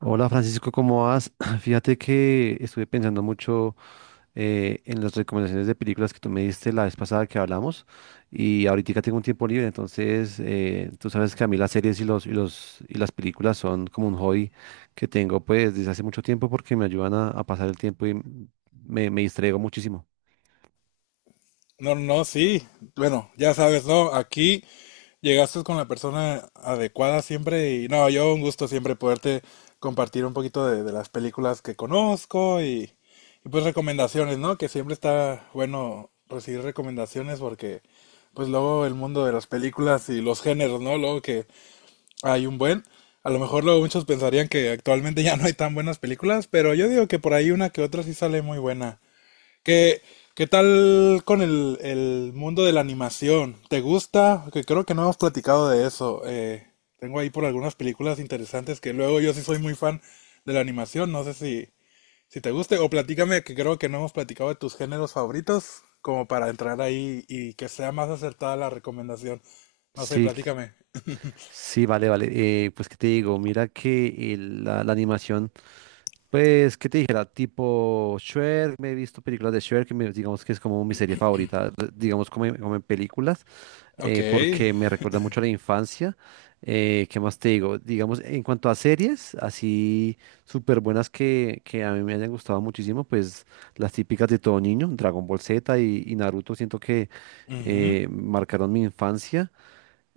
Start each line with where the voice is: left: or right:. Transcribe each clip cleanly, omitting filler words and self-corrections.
right: Hola Francisco, ¿cómo vas? Fíjate que estuve pensando mucho en las recomendaciones de películas que tú me diste la vez pasada que hablamos y ahorita tengo un tiempo libre, entonces tú sabes que a mí las series y las películas son como un hobby que tengo pues desde hace mucho tiempo porque me ayudan a pasar el tiempo y me distraigo muchísimo.
left: No, no, no, sí. Bueno, ya sabes, ¿no? Aquí llegaste con la persona adecuada siempre y no, yo un gusto siempre poderte compartir un poquito de las películas que conozco y, pues recomendaciones, ¿no? Que siempre está bueno recibir recomendaciones porque pues luego el mundo de las películas y los géneros, ¿no? Luego que hay un buen, a lo mejor luego muchos pensarían que actualmente ya no hay tan buenas películas, pero yo digo que por ahí una que otra sí sale muy buena. ¿Qué, qué tal con el mundo de la animación? ¿Te gusta? Que creo que no hemos platicado de eso. Tengo ahí por algunas películas interesantes que luego yo sí soy muy fan de la animación. No sé si te guste o platícame que creo que no hemos platicado de tus géneros favoritos como para entrar ahí y que sea más acertada la recomendación. No sé,
right: Sí,
left: platícame.
right: sí, vale, vale. Pues, ¿qué te digo? Mira que la animación, pues, ¿qué te dijera? Tipo Shrek, me he visto películas de Shrek, que digamos que es como mi serie favorita, digamos como, como en películas,
left: Ok.
right: porque me recuerda mucho a la infancia. ¿Qué más te digo? Digamos, en cuanto a series, así súper buenas que a mí me hayan gustado muchísimo, pues las típicas de todo niño, Dragon Ball Z y Naruto, siento que marcaron mi infancia.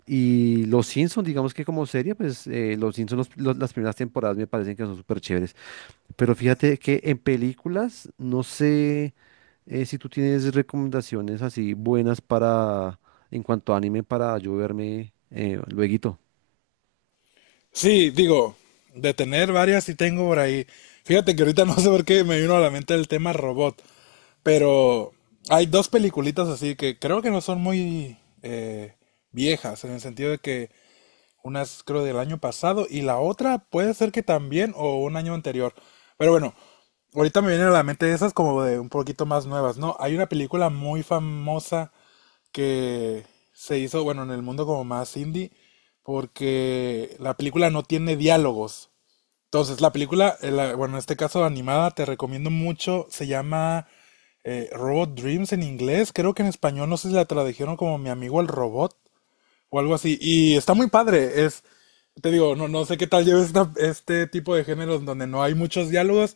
right: Y Los Simpsons, digamos que como serie, pues Los Simpsons, las primeras temporadas me parecen que son súper chéveres. Pero fíjate que en películas, no sé, si tú tienes recomendaciones así buenas para, en cuanto a anime, para yo verme lueguito.
left: Sí, digo, de tener varias sí tengo por ahí. Fíjate que ahorita no sé por qué me vino a la mente el tema robot, pero hay dos peliculitas así que creo que no son muy viejas, en el sentido de que una es creo del año pasado y la otra puede ser que también o un año anterior. Pero bueno, ahorita me vienen a la mente esas como de un poquito más nuevas, ¿no? Hay una película muy famosa que se hizo, bueno, en el mundo como más indie, porque la película no tiene diálogos. Entonces, la película, bueno, en este caso animada, te recomiendo mucho, se llama Robot Dreams en inglés, creo que en español no sé si la tradujeron como Mi amigo el robot, o algo así. Y está muy padre. Es, te digo, no, no sé qué tal lleves esta- este tipo de géneros donde no hay muchos diálogos,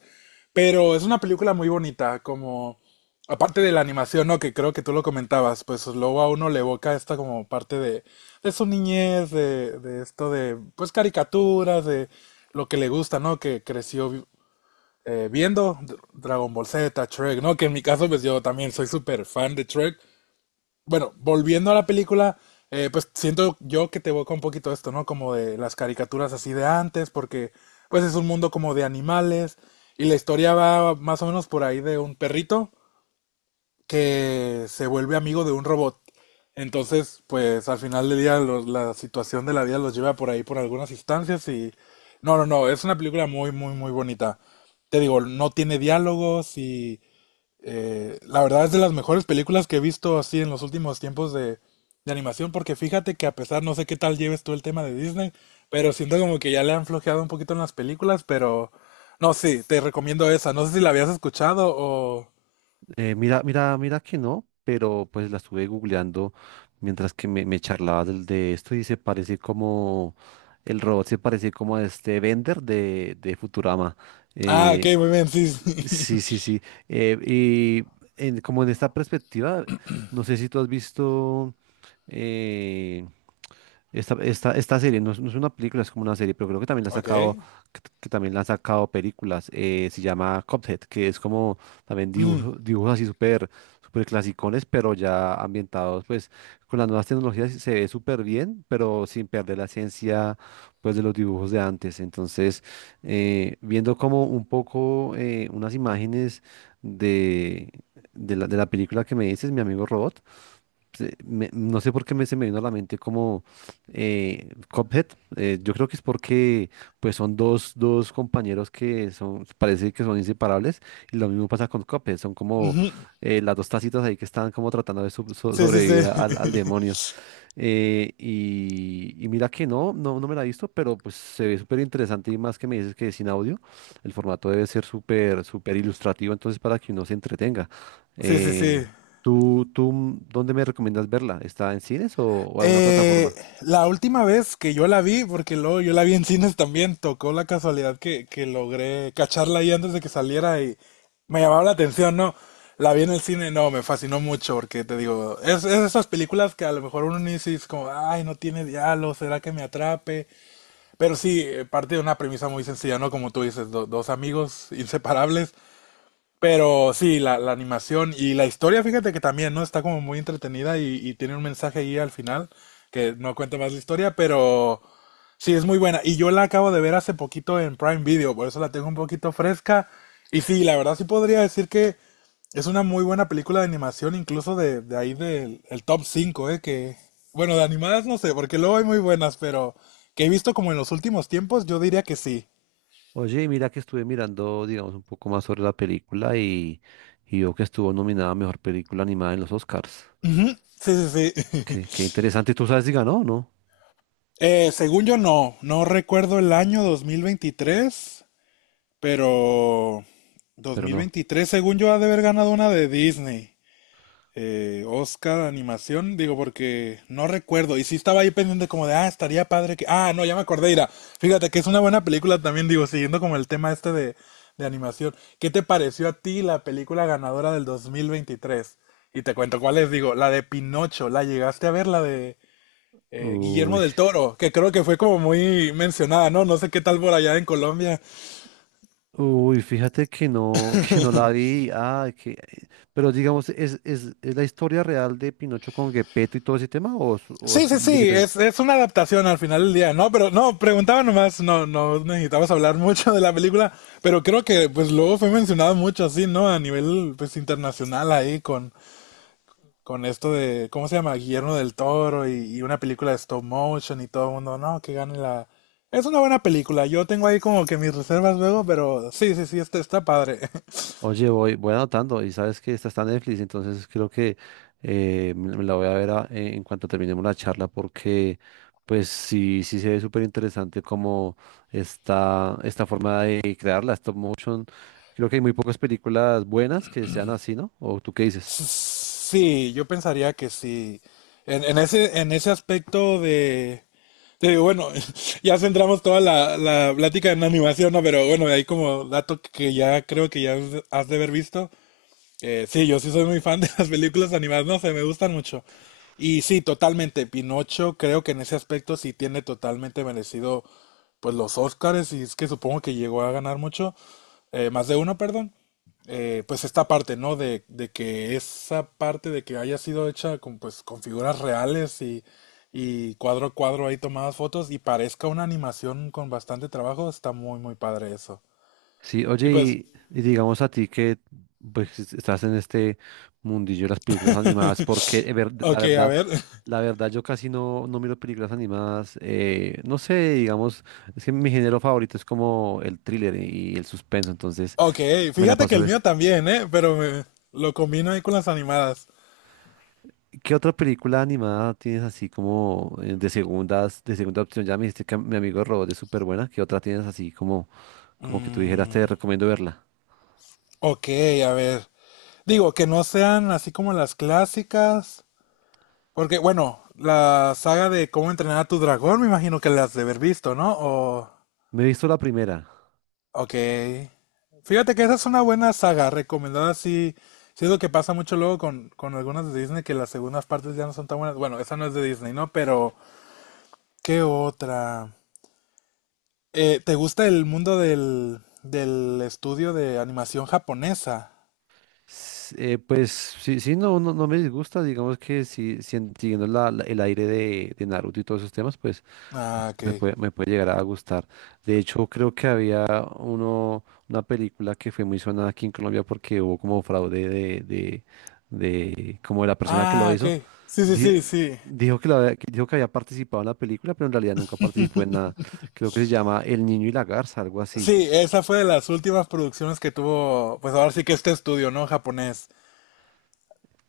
left: pero es una película muy bonita, como, aparte de la animación, ¿no? Que creo que tú lo comentabas, pues luego a uno le evoca esta como parte de su niñez, de esto de, pues caricaturas, de lo que le gusta, ¿no? Que creció viendo Dragon Ball Z, Shrek, ¿no? Que en mi caso, pues yo también soy súper fan de Shrek. Bueno, volviendo a la película, pues siento yo que te evoca un poquito esto, ¿no? Como de las caricaturas así de antes, porque pues es un mundo como de animales y la historia va más o menos por ahí de un perrito que se vuelve amigo de un robot. Entonces, pues al final del día los- la situación de la vida los lleva por ahí por algunas instancias y... No, no, no, es una película muy, muy, muy bonita. Te digo, no tiene diálogos y la verdad es de las mejores películas que he visto así en los últimos tiempos de animación, porque fíjate que a pesar, no sé qué tal lleves tú el tema de Disney, pero siento como que ya le han flojeado un poquito en las películas, pero no, sí, te recomiendo esa. No sé si la habías escuchado o...
right: Mira, que no, pero pues la estuve googleando mientras que me charlaba de esto y se parece como, el robot se parece como a este Bender de Futurama.
left: Ah, ok,
right: Eh,
left: muy bien, sí, sí.
right: Sí, sí, sí. Y como en esta perspectiva, no sé si tú has visto eh, esta serie. No es, no es una película, es como una serie, pero creo que también la ha sacado,
left: Ok.
right: que también la han sacado películas. Se llama Cuphead, que es como también
left: Mm,
right: dibujos así súper súper clasicones, pero ya ambientados, pues con las nuevas tecnologías se ve súper bien, pero sin perder la esencia, pues de los dibujos de antes. Entonces, viendo como un poco unas imágenes de, de de la película que me dices, mi amigo Robot, no sé por qué se me vino a la mente como Cuphead. Yo creo que es porque pues son dos compañeros que son, parece que son inseparables y lo mismo pasa con Cuphead. Son como
left: ujú.
right: las dos tacitas ahí que están como tratando de
left: Sí, sí,
right: sobrevivir al demonio.
left: sí.
right: Y mira que no me la he visto, pero pues se ve súper interesante y más que me dices que es sin audio, el formato debe ser súper, súper ilustrativo, entonces para que uno se entretenga.
left: Sí, sí,
right: Eh,
left: sí.
right: dónde me recomiendas verla? ¿Está en cines o alguna
left: Eh,
right: plataforma?
left: la última vez que yo la vi, porque luego yo la vi en cines también, tocó la casualidad que logré cacharla ahí antes de que saliera y me llamaba la atención, ¿no? La vi en el cine, no, me fascinó mucho porque te digo, es esas películas que a lo mejor uno ni dice es como, ay, no tiene diálogo, ¿será que me atrape? Pero sí, parte de una premisa muy sencilla, ¿no? Como tú dices, dos amigos inseparables pero sí, la animación y la historia, fíjate que también, ¿no? Está como muy entretenida y tiene un mensaje ahí al final, que no cuenta más la historia, pero sí, es muy buena. Y yo la acabo de ver hace poquito en Prime Video, por eso la tengo un poquito fresca. Y sí, la verdad sí podría decir que es una muy buena película de animación, incluso de ahí del el top 5 ¿eh? Que, bueno, de animadas no sé, porque luego hay muy buenas, pero que he visto como en los últimos tiempos, yo diría que sí.
right: Oye, y mira que estuve mirando, digamos, un poco más sobre la película, y veo que estuvo nominada a Mejor Película Animada en los Oscars.
left: Ujú, sí, sí, sí.
right: Qué, qué interesante, ¿tú sabes si ganó o no?
left: Según yo no, no recuerdo el año 2023, pero dos
right: Pero
left: mil
right: no.
left: veintitrés según yo ha de haber ganado una de Disney. Oscar animación, digo porque no recuerdo y sí estaba ahí pendiente como de, ah, estaría padre que... Ah, no, ya me acordé, mira, fíjate que es una buena película también, digo, siguiendo como el tema este de animación. ¿Qué te pareció a ti la película ganadora del 2023? Y te cuento cuál es, digo, la de Pinocho, ¿la llegaste a ver, la de Guillermo
right: Uy.
left: del Toro, que creo que fue como muy mencionada, ¿no? No sé qué tal por allá en Colombia.
right: Uy, fíjate que no, que no la vi. Ah, que, pero digamos, ¿es, es la historia real de Pinocho con Gepetto y todo ese tema? ¿O es o
left: Sí,
right: es
left: sí,
right: muy
left: sí,
right: diferente?
left: es una adaptación al final del día, ¿no? Pero no, preguntaba nomás, no, no necesitabas hablar mucho de la película, pero creo que pues luego fue mencionado mucho así, ¿no? A nivel pues internacional ahí con esto de, ¿cómo se llama? Guillermo del Toro y una película de stop motion y todo el mundo, no, que gane la... Es una buena película, yo tengo ahí como que mis reservas luego, pero sí, sí, sí, está, está padre.
right: Oye, voy, voy anotando y sabes que esta está en Netflix, entonces creo que me la voy a ver en cuanto terminemos la charla, porque pues sí, sí se ve súper interesante como esta forma de crear la stop motion. Creo que hay muy pocas películas buenas que sean así, ¿no? ¿O tú qué dices?
left: Sí, yo pensaría que sí. En ese aspecto de, bueno, ya centramos toda la, la plática en animación, ¿no? Pero bueno, de ahí como dato que ya creo que ya has de haber visto. Sí, yo sí soy muy fan de las películas animadas, no sé, me gustan mucho. Y sí, totalmente, Pinocho creo que en ese aspecto sí tiene totalmente merecido pues los Oscars y es que supongo que llegó a ganar mucho, más de uno, perdón. Pues esta parte, ¿no? De que esa parte de que haya sido hecha con figuras reales y cuadro a cuadro ahí tomadas fotos y parezca una animación con bastante trabajo, está muy, muy padre eso.
right: Sí,
left: Y
right: oye,
left: pues,
right: y digamos a ti que pues estás en este mundillo de las películas animadas, porque
left: ok, a ver,
right: la verdad yo casi no miro películas animadas. Eh, no sé, digamos, es que mi género favorito es como el thriller y el suspenso, entonces
left: Ok,
right: me la
left: fíjate que
right: paso
left: el mío también, ¿eh? Pero me- lo combino ahí con las animadas.
right: ¿Qué otra película animada tienes así como, de segundas, de segunda opción? Ya me dijiste que mi amigo Robot es súper buena, ¿qué otra tienes así como, como que tú dijeras te
left: Mm,
right: recomiendo verla?
left: ok, a ver. Digo, que no sean así como las clásicas. Porque, bueno, la saga de cómo entrenar a tu dragón, me imagino que las has de haber visto, ¿no? O,
right: Me he visto la primera.
left: ok. Fíjate que esa es una buena saga, recomendada. Sí, sí es lo que pasa mucho luego con algunas de Disney que las segundas partes ya no son tan buenas. Bueno, esa no es de Disney, ¿no? Pero, ¿qué otra? ¿Te gusta el mundo del estudio de animación japonesa?
right: Pues sí, sí, no, no, no me disgusta, digamos que si, si siguiendo el aire de Naruto y todos esos temas, pues
left: Ah, ok.
right: me puede llegar a gustar. De hecho, creo que había uno, una película que fue muy sonada aquí en Colombia porque hubo como fraude de, como, de la persona que lo
left: Ah,
right: hizo.
left: ok. Sí, sí,
right: Di-
left: sí, sí.
right: dijo que dijo que había participado en la película, pero en realidad nunca participó en nada. Creo que se llama El Niño y la Garza, algo así.
left: Sí, esa fue de las últimas producciones que tuvo, pues ahora sí que este estudio, ¿no? Japonés.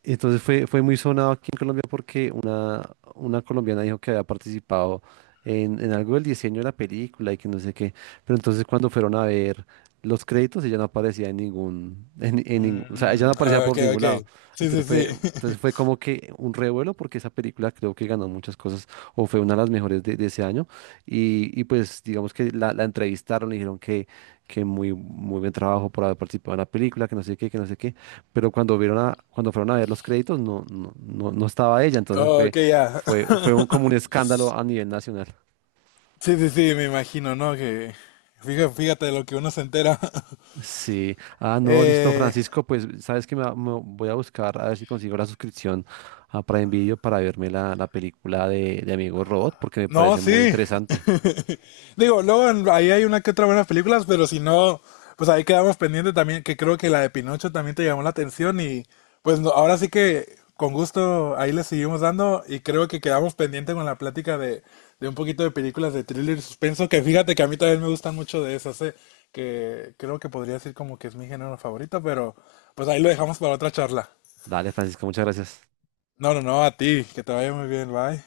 right: Fue muy sonado aquí en Colombia porque una colombiana dijo que había participado en algo del diseño de la película y que no sé qué. Pero entonces cuando fueron a ver los créditos, ella no aparecía en ningún- o sea, ella
left: Mm,
right: no aparecía
left: ah, ok,
right: por ningún
left: ok.
right: lado.
left: Sí, sí,
right: Entonces fue,
left: sí.
right: entonces fue como que un revuelo porque esa película creo que ganó muchas cosas o fue una de las mejores de ese año. Y pues digamos que la entrevistaron, le dijeron que muy, muy buen trabajo por haber participado en la película, que no sé qué, que no sé qué, pero cuando vieron a, cuando fueron a ver los créditos no, no estaba ella.
left: Oh, ok, ya.
right: Fue un- como un escándalo a nivel nacional.
left: Sí, sí, sí, me imagino, ¿no? Que fíjate, fíjate de lo que uno se entera.
right: Sí, ah, no, listo,
left: Eh,
right: Francisco, pues sabes que me voy a buscar a ver si consigo la suscripción a Prime Video para verme la película de Amigo Robot, porque me
left: no,
right: parece muy
left: sí.
right: interesante.
left: Digo, luego ahí hay una que otra buenas películas, pero si no, pues ahí quedamos pendiente también, que creo que la de Pinocho también te llamó la atención y pues no- ahora sí que con gusto ahí le seguimos dando y creo que quedamos pendiente con la plática de, un poquito de películas de thriller y suspenso, que fíjate que a mí también me gustan mucho de esas, que creo que podría decir como que es mi género favorito, pero pues ahí lo dejamos para otra charla.
right: Dale, Francisco, muchas gracias.
left: No, no, no, a ti, que te vaya muy bien, bye.